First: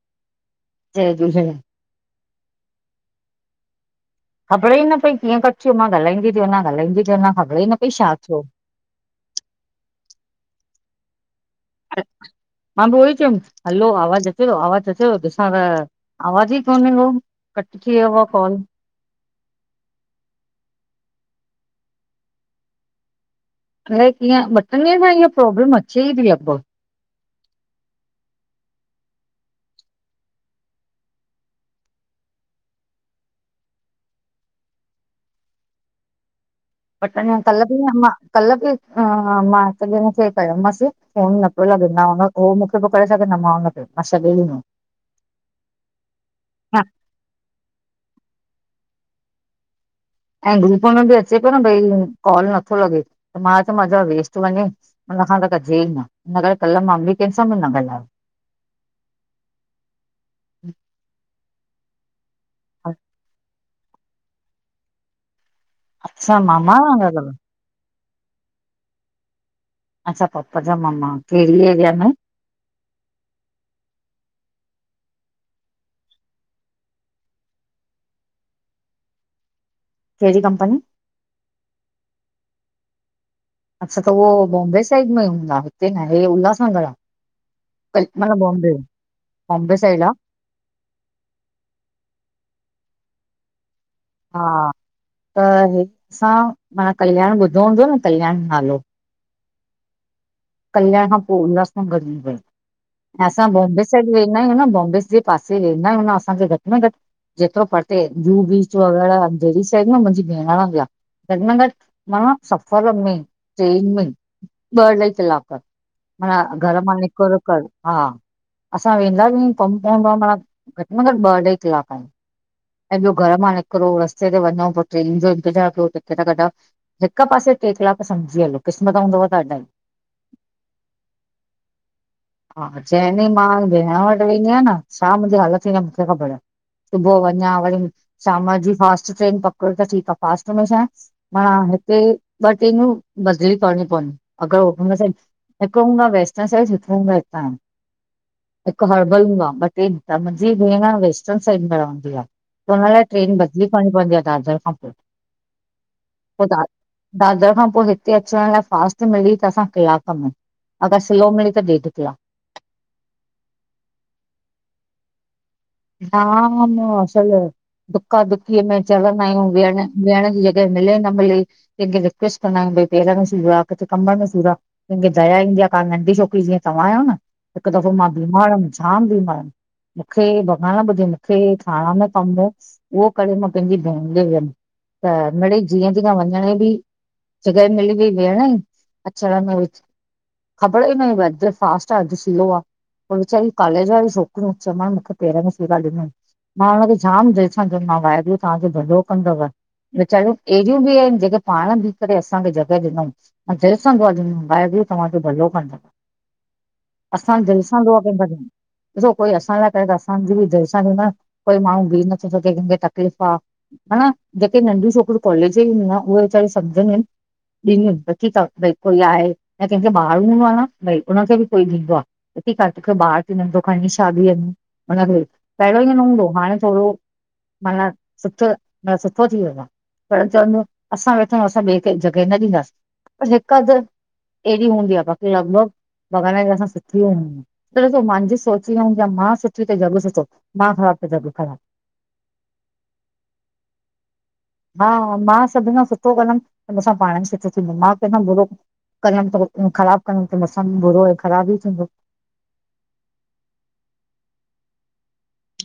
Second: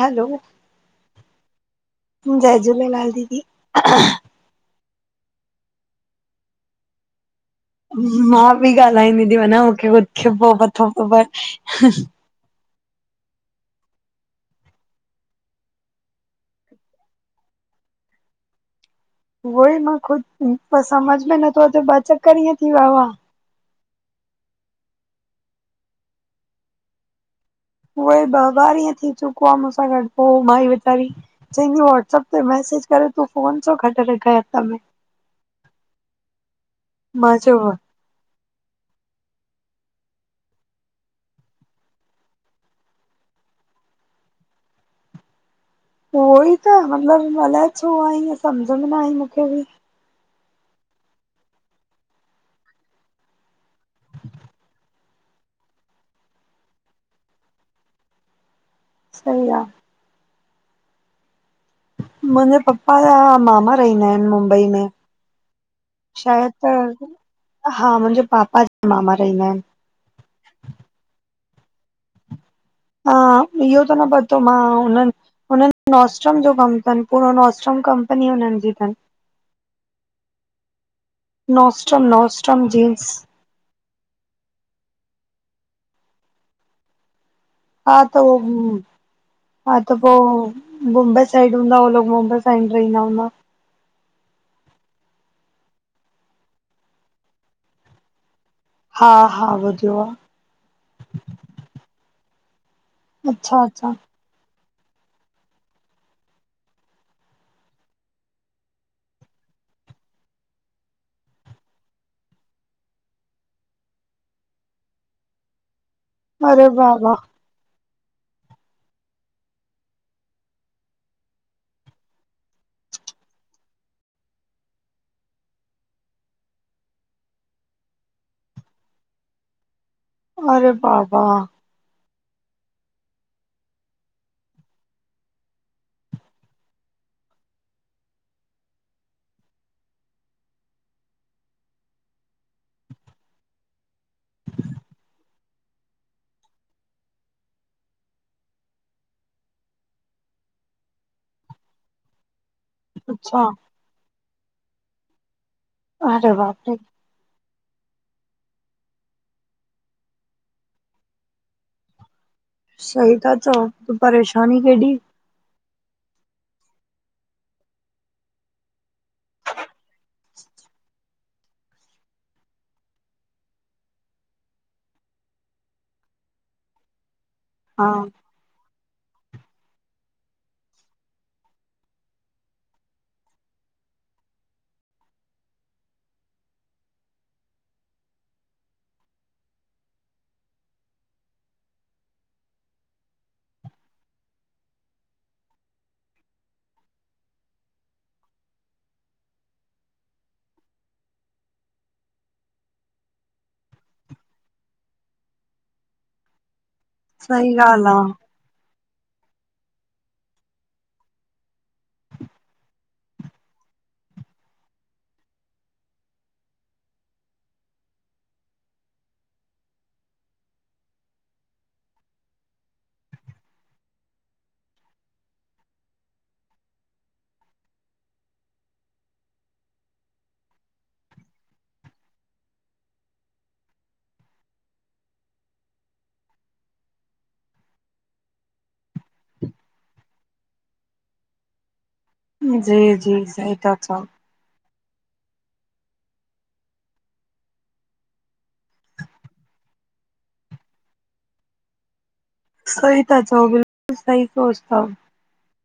हलो, जय झूलेलाल। जय झूलेलाल दीदी। ख़बर ई न पई कीअं कट थी वयो मां ॻाल्हाईंदी ती वञां ॻालाईंदी वञां ख़बर ई न पई छा थियो। मां बि ॻाल्हाईंदी थी वञां मूंखे उ पो पतो थो पवे। मां बि उहो ई चयुम हलो आवाज़ अचे थो आवाज़ अचे थो ॾिसां त? आवाज़ ई कोने को, कट थी वयो आ कॉल। उहो ई मां ख़ुद समझ में नथो अचे ॿ चक्कर ईअं थी वियो आ। अलाए कीअं ॿ टिन ॾींहन खां इह प्रोब्लम अचे ई थी लॻभॻ। उहोई ॿ बार ईऐं थी चुको आहे मूसां गॾु, पोइ माई वेचारी चयईं वॉट्सअप ते मसेज कर तूं, फोन छो कटे रखई अध में। मां पटन चयो कल बि [unintelligible] कल्ह बि हा-हा मां साबिन खे कयो मांस। फ़ोन न पियो लॻे, तां मां मूंखे ॿियो करे सघे। न मां हुन खे, मां छॾे ॾींदोम। उहो ई त, मतिलब अलाए छो आ ईअं समझ में न आई मूंखे बि। ऐं ग्रुप में बि अचे पियो न भई कॉल नथो लॻे त मां चयो मथा वेस्ट वञे। हुननखां त कजे ई न हिनन करे कल्ह मां बि कंहिं सां बि न ॻाल्हायो। सई आ। मुंहिंजे पपा या मामा रहिंदा आहिन मुंबई में। अच्छा शायद त मामा वांदा अथव हा मुंहिंजे पापा ज मामा रहिन्दा आहिन। अच्छा पपा जा मम्मा कहड़ी एरिया में? हा इहो त न पतो मां हुनन। हुनन नॉस्ट्रम जो कम तन पूरो नॉस्ट्रम कंपनी हुनन जी थन। कहिड़ी कंपनी? Nostrum Nostrum jeans. अच्छा त उहो बॉम्बे साइड में हूंदा, हिते नाहे उल्हासनगर आ। हा त उव बॉम्बे हा त साइड आहे पो। मुंबई साइड हूंदा उह लोग मुंबई साइड रहिंदा हूंदा। हा, त हितसां मा कल्याण ॿुधो हूंदो न कल्याण नालो। हा हा बुध्यो आ। कल्याण खां पो उल्हास नगर इंदो आ ऐ असां अच्छा बॉम्बे अच्छा साइड। वेंदा आहियूं न बॉम्बे जे पासे वेंदा आहियूं न असांखे घट में घट। जेतरो परते जूहू बीच वग़ैरह जहिड़ी साइड न मुंहिंजी भेण रहंदी आ। घट में घट मानो सफ़र में ट्रेन में ॿ अढ़ाई कलाक। पडा अरे घर वाह मा नीकुर कर। हा असां वेंदा बि कम पवंदो आ माना घट् मे घट् ॿ अढाई कलाक आहिन। एं ब्यो घर मां निकरो रस्ते ते वञऊ पो ट्रेन जो इंतज़ार कयो टिकट कड़ा। हिक पासे ट्रे कीलाक सम्झी हलो क़िस्मत हूंदव त अढ़ाई। अरे बाबा। [inaudible] हा जे डींह मां बेहण वट वेंदीयां न छा मुंहिंजी हालत थींदी आ मूंखे ख़बर सुबुह अज्। या वरी शाम जी फास्ट ट्रेन पकड़ त ठीका फास्ट में छा। हाना हिते ॿ टेन्यू बदली करणी पवंन अगर हुनसां। हिक हूंदो वेस्टर्न साइड सुठो हूंदो हितां। हिक हर्बल हूंदो आ ॿ टे मुंहिंजी भे वेस्टर्न साइड में रहंदी आ। त हुन लाइ ट्रेन अच्छा बदली करणी पवंदी आ दादर खां पोइ, अरे पो बाप दाद। रे दादर खां पो हिते अचण लाइ फास्ट मिली त असां कलाक में। अगर स्लो मिली त ॾेड किलाक। सही ता चओ परेशानी केॾी। हा, ममो हसल ए। दुका दुकीअ में चढ़ंदा आहियूं वेहण वेहण जी जॻह मिले न मिले। जे के रिक्वेस्ट कंदा आहियूं भई पहर में सूर आ कथे कंबर में सूर आ। कहिंखे द जया ईंदी आहे, का नंढी छोकिरी जीअं तव्हां आहियो न। हिकु हा दफ़ो मां बीमार हुयम् जाम बीमार हुयम् मूंखे। हा ॿुधे मूंखे खाण कम हो उहो करे मां पंहिंजी भेण जे वियम। त मिड़े जीअं जीअं वञण बि। जॻह मिली हुई भेण अचण में। ख़बर हिन वेद फास्ट आहे अज स्लो आ। पो वीचारी कॉलेज वारूं छोकिरियूं चमा मूंखे पेर में सूर आ ॾिनयूं। मां हुनखे जाम दिल सां चंयोमांव वाहेगुरू तांजो जो भलो कंदव। विचारूं एहिड़ियूं बि आहिन, जेके पाण बीह करे असांखे जॻह ॾिनऊ। जे असां अॼु मबाइब तव्हांजो भलो कंद। असां सही दिलि सां ॻाल्हि दुआ आ। कंदासि, ॾिसो कोई असां ल करे त अ सा दिल ॾीदा, कोई माण्हू भी नथो सघे कंहिंखे तकलीफ़ आ। हन जेके नंढियूं छोकिरियूं कॉलेज जू हुअन उवे वेचारू सम्झंदियूं आहिनि। ॾींदीनि त ठीकु आहे भई कोई आहे या कंहिंखे ॿार हूंदो आहे न भई हुनखे बि कोई ॾींदो आ। त ठीकु आहे तोखे ॿार थी नंढो, खणी छा ॿी वञि। हुनखे, पहिरियों ईअं न हूंदो हाणे थोणो माना, सुठो मा सुठो थी वियो आ। पेरे चवंद हो असां वेठा आहियूं असां ॿिए खे जॻहि न ॾींदासीं, पर जे का अधि एहिड़ी हूंदी आहे, बाक़ी लॻभॻ भॻवान जी दया सां सुठियी हून। त ॾिसो मुंहिंजी सोच इया हूंदी आ, मां सुठी त ज़ॻ सुठो, मां ख़राबु त ज़ॻ ख़राबु। जी-जी, सही ता चओ। हा, मां सभिन खां सुठो कंदमि त मूंसां पाण बि सुठो थींदो, मां कंहिंखां बुरो कंदम त ख़राब कंदम त मूंसां भी बुरो ऐं ख़राबु ई थींदो। सही था चओ, बिल्कुलु सही सोच तव।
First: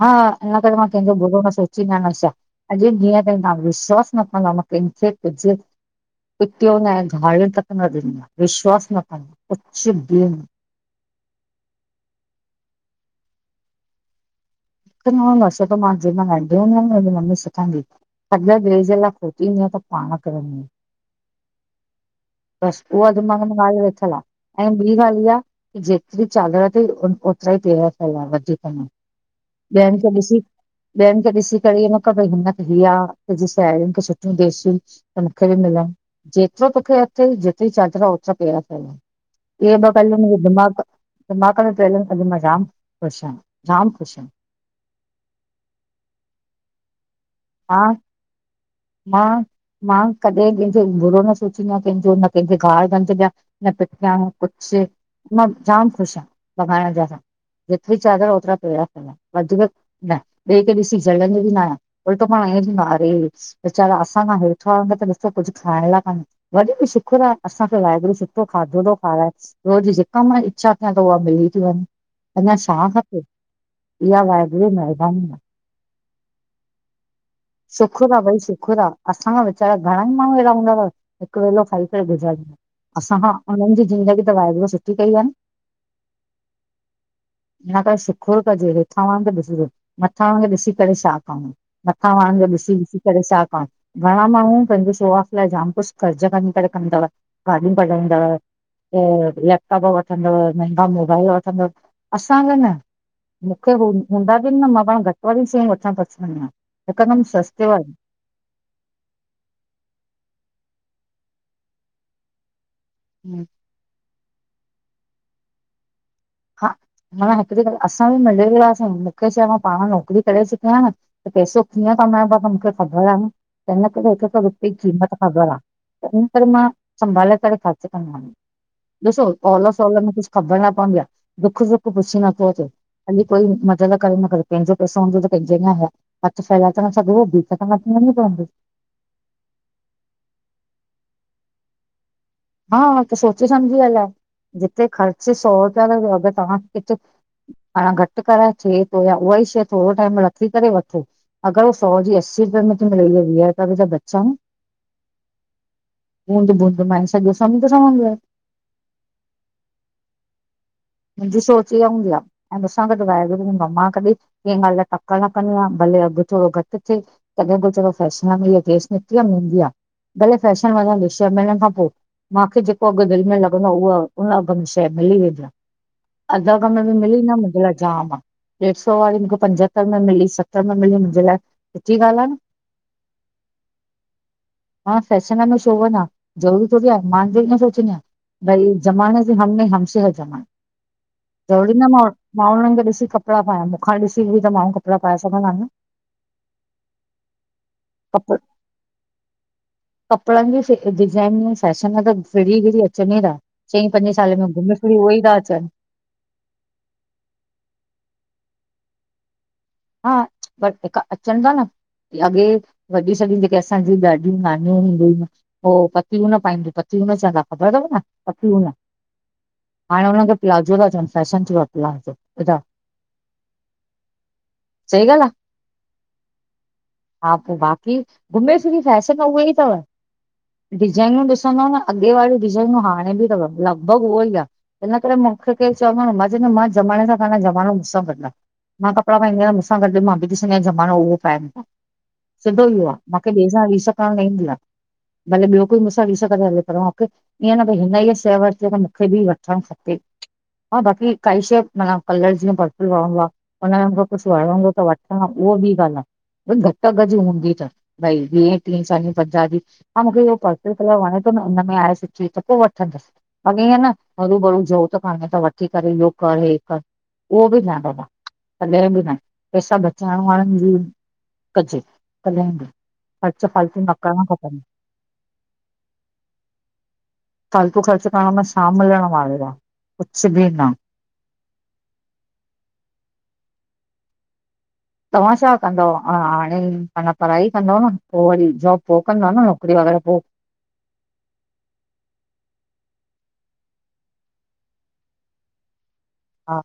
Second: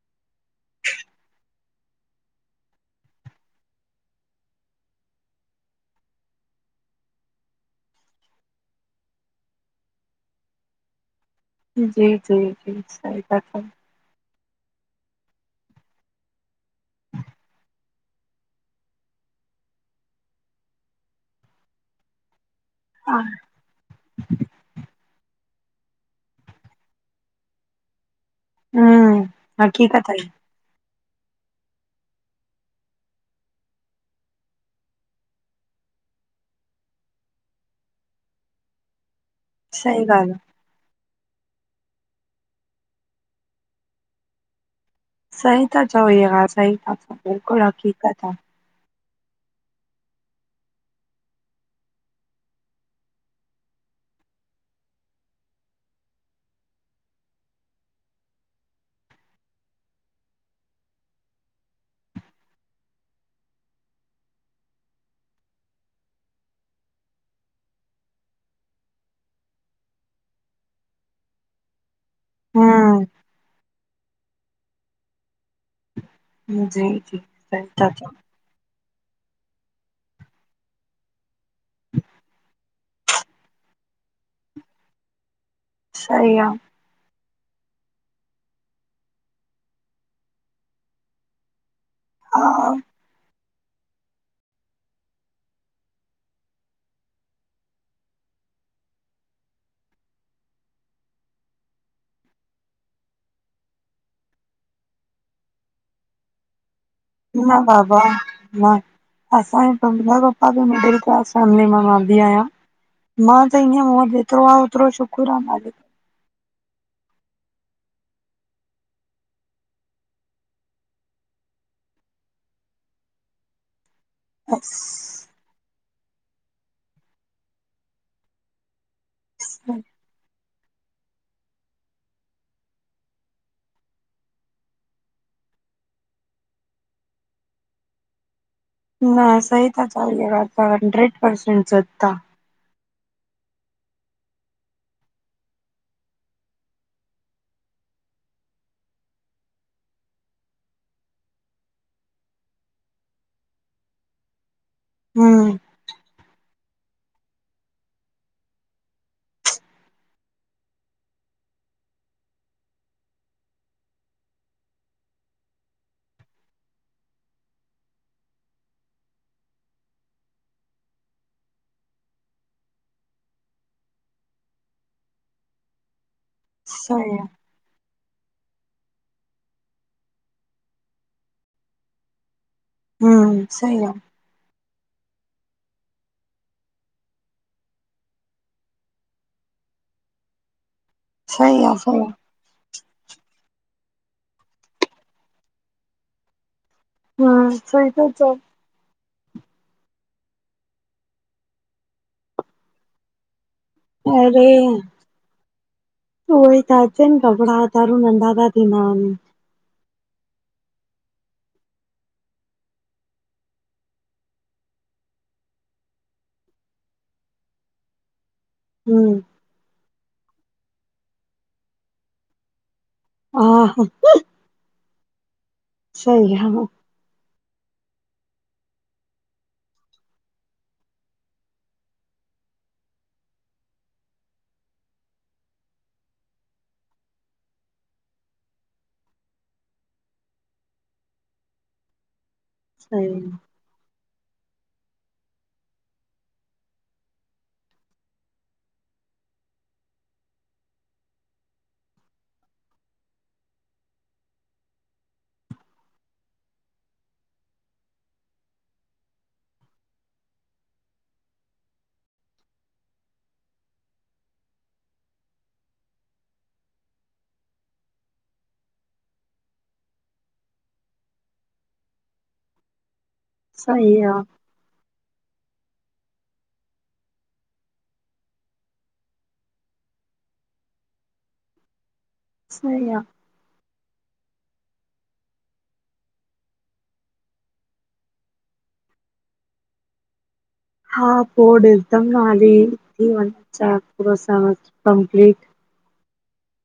हा, इन करे मां कंहिंजो बुरो न सोचींदी आया, न शा। अॼु ॾींहं ताईं, तव्हां विश्वासु न कंदव मां कंहिंखे कुझु पिटयो न आहे, ॻारी तक न ॾिनी आ विश्वास न कंदव। कुछ भी न जी जी जी सही था चओ। मूंखे न इंदो आ सब, मांं जेमल मां नंढी हूंदीमि न मुंहिंजी मम्मी सिखारयईं। खॾो ॿे जे लाइ खोॾिदिय त पाण किरदीय। बस उहा दिमाग मे ॻाल्हि वेठल आ। ऐं ॿी ॻाल्हि इहा की जेतिरी चादर अथई ओतिरा ई पैर फैलाये वधीक न। हम्म ॿियनि हक़ीक़त खे आहे ॾिसी ॿियनि खे ॾिसी करे ईअं न कर, भई हिन त ही आ तुजि साहेड़ियुनि खे सुठियूं ॾेसू त मूंखे बि मिलण, जेतिरो तोखे अथई, जेतिरी चादर ओतिरा पैर‌ फैलाये। इहे ॿ सही ॻाल्हू ॻाल्हि आ मुंहिंजे दिमाग़ दिमाग़ में पियल आहिनि मां जाम ख़ुशि आहियि, जाम ख़ुशि आ। सही त चओ इ सही त बिल्कुलु हा हक़ीक़त आ। मां, मां कॾहिं कंहिंजो बुरो न सोचींदी आहियां, कंहिंजो न कंहिंजे ॻार गंद ॾिया न पिटां कुझु, मां जाम ख़ुशि आहियां भॻवान जी दया सा। जेतिरी चादर, ओतिरा पैर फैलायो। वधीक न, ॿिए के ॾिसी जलंदी ॿि न आहिया। उल्टो पाण ईअं थिदो आ अरे हे ॾि वेचारा असांखां हेठि वारनि खे त ॾिस कुझु खाइण लाइ कानहे। वरी बि शुकुर आहे, असांखे वाहेगुरु सुठो खाधो थो खाराए। रोज़ जेका मां इच्छा कयां त उहा मिली थी वञे। अञा छा हम्म खपे, इहा वाहेगुरु जी महिरबानी आ। जी जी। था शुखुर चओ आ भाई, शुखुर आ। असांखा वेचारा घणा ई माण्हू अहिड़ा हूंदव, हिकु वेलो खाई करे गुज़ारिन असां खां, उन्हनि जी ज़िंदगी त वाहेगुरु सुठी कई आ न। सही आ। इन करे शुकुल कजे हेठां वारे खे ॾिसजे, मथां वार खे ॾिसी करे छा खाऊ? आ वाणू जो हा ॾिसी-ॾिसी करे छा काड़, घणा माण्हू पंहिंजे सुवास लाइ जाम कुझु कर्ज़ खड़ी करे कंदव गाॾु कढाईदव लैपटॉप वठंदव, मेहगा मोबाइल वठंदव, असांखे न मूंखे हूंदा बि न, मां पाण घटि वारियूं शयूं वठणु पसंद कंदी आहियां। हिकदमि न सस्ते वारी बाबा न असांजे [unintelligible] बि मिडिल क्लास फैमिली में रहंदी आहियां। मां त ईअं मूं जेतिरो आ, ओतिरो शुक्र आ मालिक! हा न हिकिड़ी ॻाल्हि, असां बि मिडिल क्लास आहियूं, मूंखे छा आहे, मां पाण नौकरी करे चुकी आहियां न। त पैसो कीअं कमायबो आ, त मूंखे ख़बर आ न, त इन करे हिक हिक रुपए जी क़ीमत बसि ख़बर आ, त इन करे मां संभाले करे ख़र्च कंदम। ॾिसो ओल सोल में कुझु ख़बर न पवंदी आ, दुख सुख पुछी नथो अचे हाली कोई मदद करे न करे, पंहिंजो पैसो हूंदो त पंहिंजे लाइ हथु फैलाए त न सघबो, भीख त न पिनणी पवंदी। न सही ता चओ, इहा ॻाल्हि त हंड्रेड परसेंट सत आ। हा त सोची समझी हालाए, जिथे ख़र्च सौ रुपया त हुते तव्हांखे किथे हा घटि कराए थिए थो या उहा ई शइ थोरो टाइम रखी करे वठो। अगर हूअ सौ जी अस्सी रुपए में त मिलई, त वीह रुपया बि बचिया न। हम्म बूंद बूंद में सॼो समुंदर ठहंदो आहे। मुंहिंजी सोच ईहा हूंदी आ। ऐं मूंसां गॾु वाहेगुरू हूंदो आ, मां कॾीं कंहिं ॻाल्हि जी तकड़ न कंदी आहियां, भले अघु थोरो घटि थिए तॾहिं पोइ फैशन में इहा ड्रेस निकतीअ में हूंदी आ, भले फैशन वञण ॾे, छह महिननि खां पोइ मांखे जेको अघु दिल में लॻंदो आ, उहा उन अघ में शइ मिली वेंदी आ। अध अघ में बि सही मिली आ न, मुंहिंजे लाइ जाम आ। ॾेढु सौ वारी मूंखे पंजहतरि में मिली, सतरि में मिली, मुंहिंजे लाइ सुठी ॻाल्हि आ न हम्म सही आ। मां फैशन में छो वञां, ज़रूरी थोरई आ मां ईअं सोचंदी आहियां। भई ज़माने से हम है, हमसे है ज़माना सही ज़रूरी आ न म सही आ मां उन्हनि खे ॾिसी कपिड़ा पायां, मूंखां ॾिसी वरी त माण्हू कपिड़ा पाए सघंदा न हम्म, सही ता कप चओ। कपिड़नि जी डिज़ाइन फैशन त फिड़ी गिड़ी अचनि ई था। चईं पंजे साल में घुम फिरी, उहो ई था अचनि उहो ई था अचनि, कपिड़ा [unintelligible] नंढा था थींदा वञनि। हा पर जेका अचनि था न अॻे वॾी सॾियूं जेके असांजी ॾाढी, नानियूं हूंदिय हुयूं हो पतियूं न पाईंदियूं, पतियूं न चवंदा ख़बर तव न पतियूं न हम्म हाणे हुन खे प्लाज़ो ता चवनि फैशन थियो आ, प्लाज़ो ॿुधायो हा हा सही ॻाल्ह आ। सही हा। हा पोइ बाक़ी घुमे फिरी करे, फैशन उहा ई तव डिज़ाइनियूं ॾिसंदव न अॻे वारियूं डिजाइनियूं हाणे बि तव, लॻभॻि उहो ई आ इन करे मूंखे केरु चवंदो, मां चयो मां ज़माने सां कान, ज़मानो मूंसां गॾु आ मां कपिड़ा पाईंदी आहियां मूंसां गॾु मां बि ॾिसंदी आहिंया ज़मानो उहो पाए, सिधो इहो आ, मांखे ॿिए सां रीस करण न ईंदी आ, भले ॿियो कोई मूंसां रीस करे हले पर ईअं न भई, हिन हीअ शइ वरते, त मूंखे बि वठणु खपे हा बाकी काई शइ, माना कलर जीअं परपिल वणंदो आ उन्हमें मुखे कुछु वणंदो त वठंदम उहो बि ॻाल्हि आ ॿु घटि अघ जी हूंदी त भई वीहें, टीहें, चालीहे, पंझा जी हा मुखे इह्यो पर्पल कलर वणें तो न उन्हमें आहे सिची त पो वठंदसि बाक़ी ईहें न हरू भरू ज़रूरत कान्हे त वठी करे इह्यो कर हे कर उहो बि न दादा कॾहिं बि न पैसा बचाइण वारनि जी कजे कॾहिं बि ख़र्च फालतूं सही न आ करणा खपनि। फालतू ख़र्च करण में छा मिलण वारो आ? कुछु बि न। सही आ तव्हां छा कंदव हाणेई, माना पढ़ाई कंदव न पो वरी जॉब पो कंदव न नौकिरी वग़ैरह पो? हा पो ॾिसदमि हाली थी वंञे चार पूरा साल कंप्लीट हा।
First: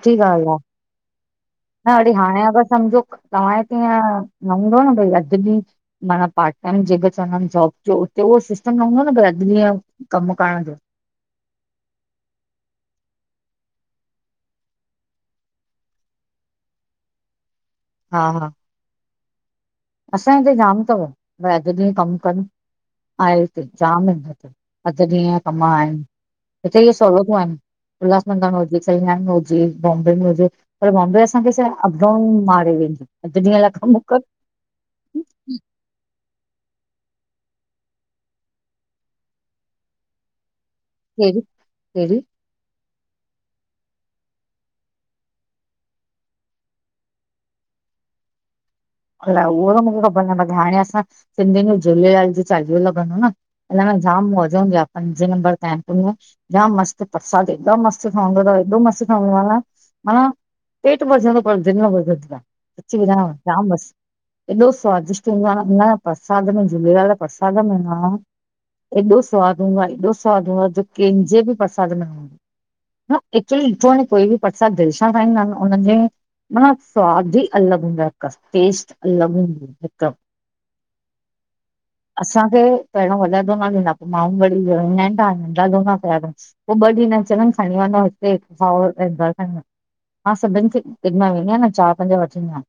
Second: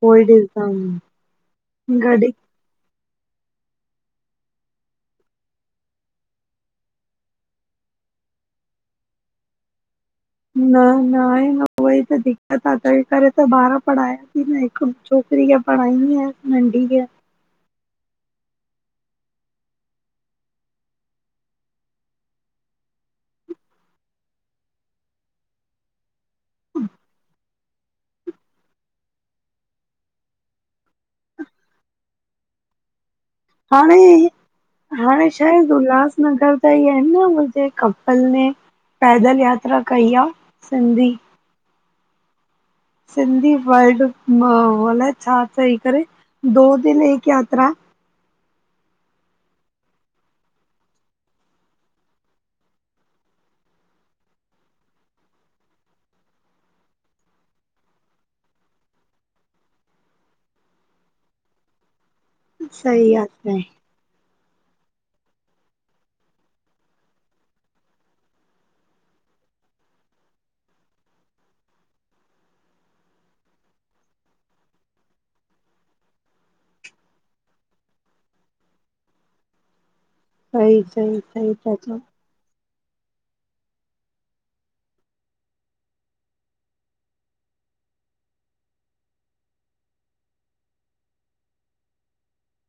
पो ई ॻाल्हि आ, ॾिसदमि हा ड़ी गॾु हाणे अगरि सम्झो तहांजे हिते हीयं न हूंदो न भई अधु ॾीहि च माना पार्ट टाइम जेको चवंदा इनि जॉब जो उते उहो सिस्टम न हूंदो न भई अधु ॾींहं न ना हे न उहोई त दिक्क़त आहे तहिं करे त ॿार पढ़ायां ती न हिकु छोकिरी खे पढ़ाईंदी आहियांस नंढी खे। हा हा। असांजे हिते जाम तव भई अधु ॾींहं कमु कनि आहे हिते जाम हिन हिते। अधु ॾींहं या कम आहिन, हिते इह्ये सहूलतूं आहिनि। उल्हासनगर में हुजे, सीहान में हुजे, बॉम्बे में हुजे। पर बॉम्बे असांखे छा हे अपडाउन मारे वेंदी, अधु ॾींहं लाए कमू हाणे कर हाणे शायदि उल्हासनगर इतेई आहन न हू जें कपल ने पैदल यात्रा कई आ, सिंधी। केड़ी- केड़ी सिंधी वर्ल्ड अलाए छा चई करे, दो दिल एक यात्रा। अलाए उहो त मुखे ख़बर नाहे बाकी हाणें असां सिंधियुनि जो झूलेलाल जो चालीहो लॻंदो न। इन्हमें जाम मौज हुंदी आ, पंजे नंबर तांइ [unintelligible] जाम मस्तु परसाद ऐॾो मस्त ठहंदो तव एॾो मस्तु ठहंदो आ न, माना पेट भरजंदो पर दिल न भरजंदी आ सच्ची सही आ बुधायांव, सही जाम मस्तु। एॾो स्वादिष्ट हुंदो आ, न परसाद में झूलेलाल जे परसाद में न एॾो स्वादु हूंदो आ एॾो स्वादु हूंदो आ जो केंजे बि प्रसाद में न हूंदो आ। न एक्चुली ॾिठो वंञें कोई बि परसाद दिल सां ठाहींदा हिनि उनन्हनि जे माना स्वाद ई अलॻि हूंदो आहे, हिक टेस्ट अलॻि हूंदी हिकदम। सही सही सही ता चओ। असांखे पहिरों वॾा दोना ॾींदा पो माण्हूं वरी व ईंदा आहिनि ता नंढा दोना कया अथनि। पो ॿ ॾींदा इनि चवंदाइनि खणीं वंञों हिते हिकु खाओ और अएं घर खड़ी वनो मां सभिनि खे ॾिदा वेंदा हिन न चारि पंज वठी ईदा हिन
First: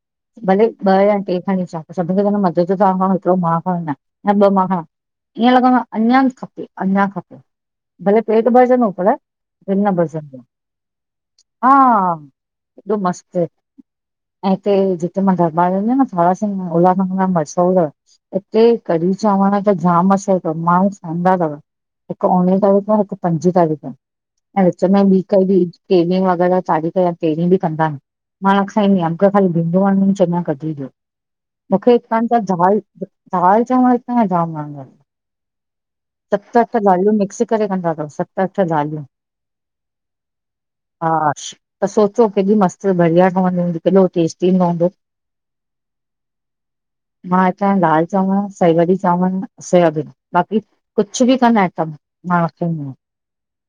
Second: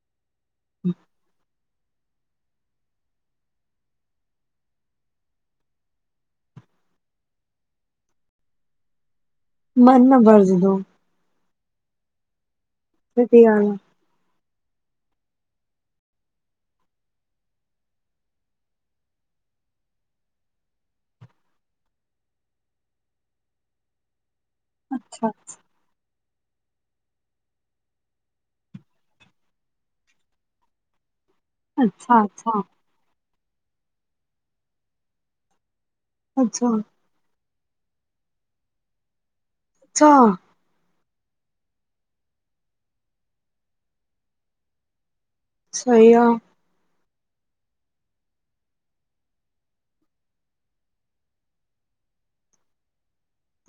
भले ॿ या टे खणी अचा त सभिन खे त मज़ो जो त हिकड़ो मा खड़ी वंञां या ॿ मा खड़ा ईअं लॻंदो आ अंञां खपे, अंञां खपे, भले पेट भरजंदो पर दिल न मन भरजंदी भरजंदो आ हा एॾो मस्तु। सची ॻाल्हि ऐं हिते जिते मां दरबार वेंदी आहियां न, थारा उल्हासनगर में मशहूर आ हिते कढ़ी चांवर त जाम मशहूरु तव, माण्हूं खाईंदा तव। हिकु उणवीह तारीख़ जो आ, हिकु पंजी तारीख़ आ ऐं विच आ में ॿी अच्छा काई बि। केरी वग़ैरह चाढ़ीया केरी बि कंदा आहिन [inaudible] मां [unintelligible] न खाईंदी अमक ख़ाली भीड वण च ॿधी ॾियो, मुखे अच्छा अच्छा [unintelligible] दाल चांवर त जाम वणंदा, सत अच्छा अठ दालियूं मिक्स करे कंदा तव सत अठ दालियूं। अच्छा हा त सोचो केॾी मस्त बढ़िया ठहंदी हूंदी केॾो टेस्टी ईंदो हूंदो। सही आ। मां हितां दाल चांवर, साई भाॼी चांवर, सोयाबीन बाक़ी कुछ बि कंदा सभ मां रखंदी आयां।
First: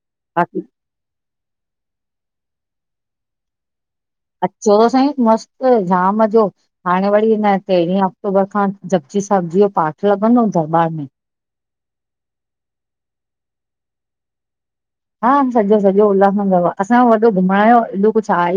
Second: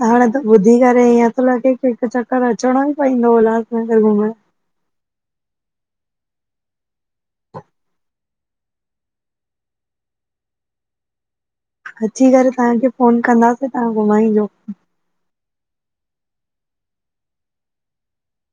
हाणे त ॿुधी करे ईअं थो लॻे की हिकु चक्कर अचणो ई पवंदो उल्हासनगर घुमण। अचो त साईं, मस्त, जाम मज़ो। हाणे वरी हिन तेरहीं अक्टूबर खां जपजी साहिब जी जो पाठु लॻंदो दरबार में। अची करे तव्हांखे फ़ोन कंदासीं तव्हां घुमाइजो। हा सॼो सॼो उल्हासनगर असांयो वॾो घुमण जो एॾो कुझु आहे ई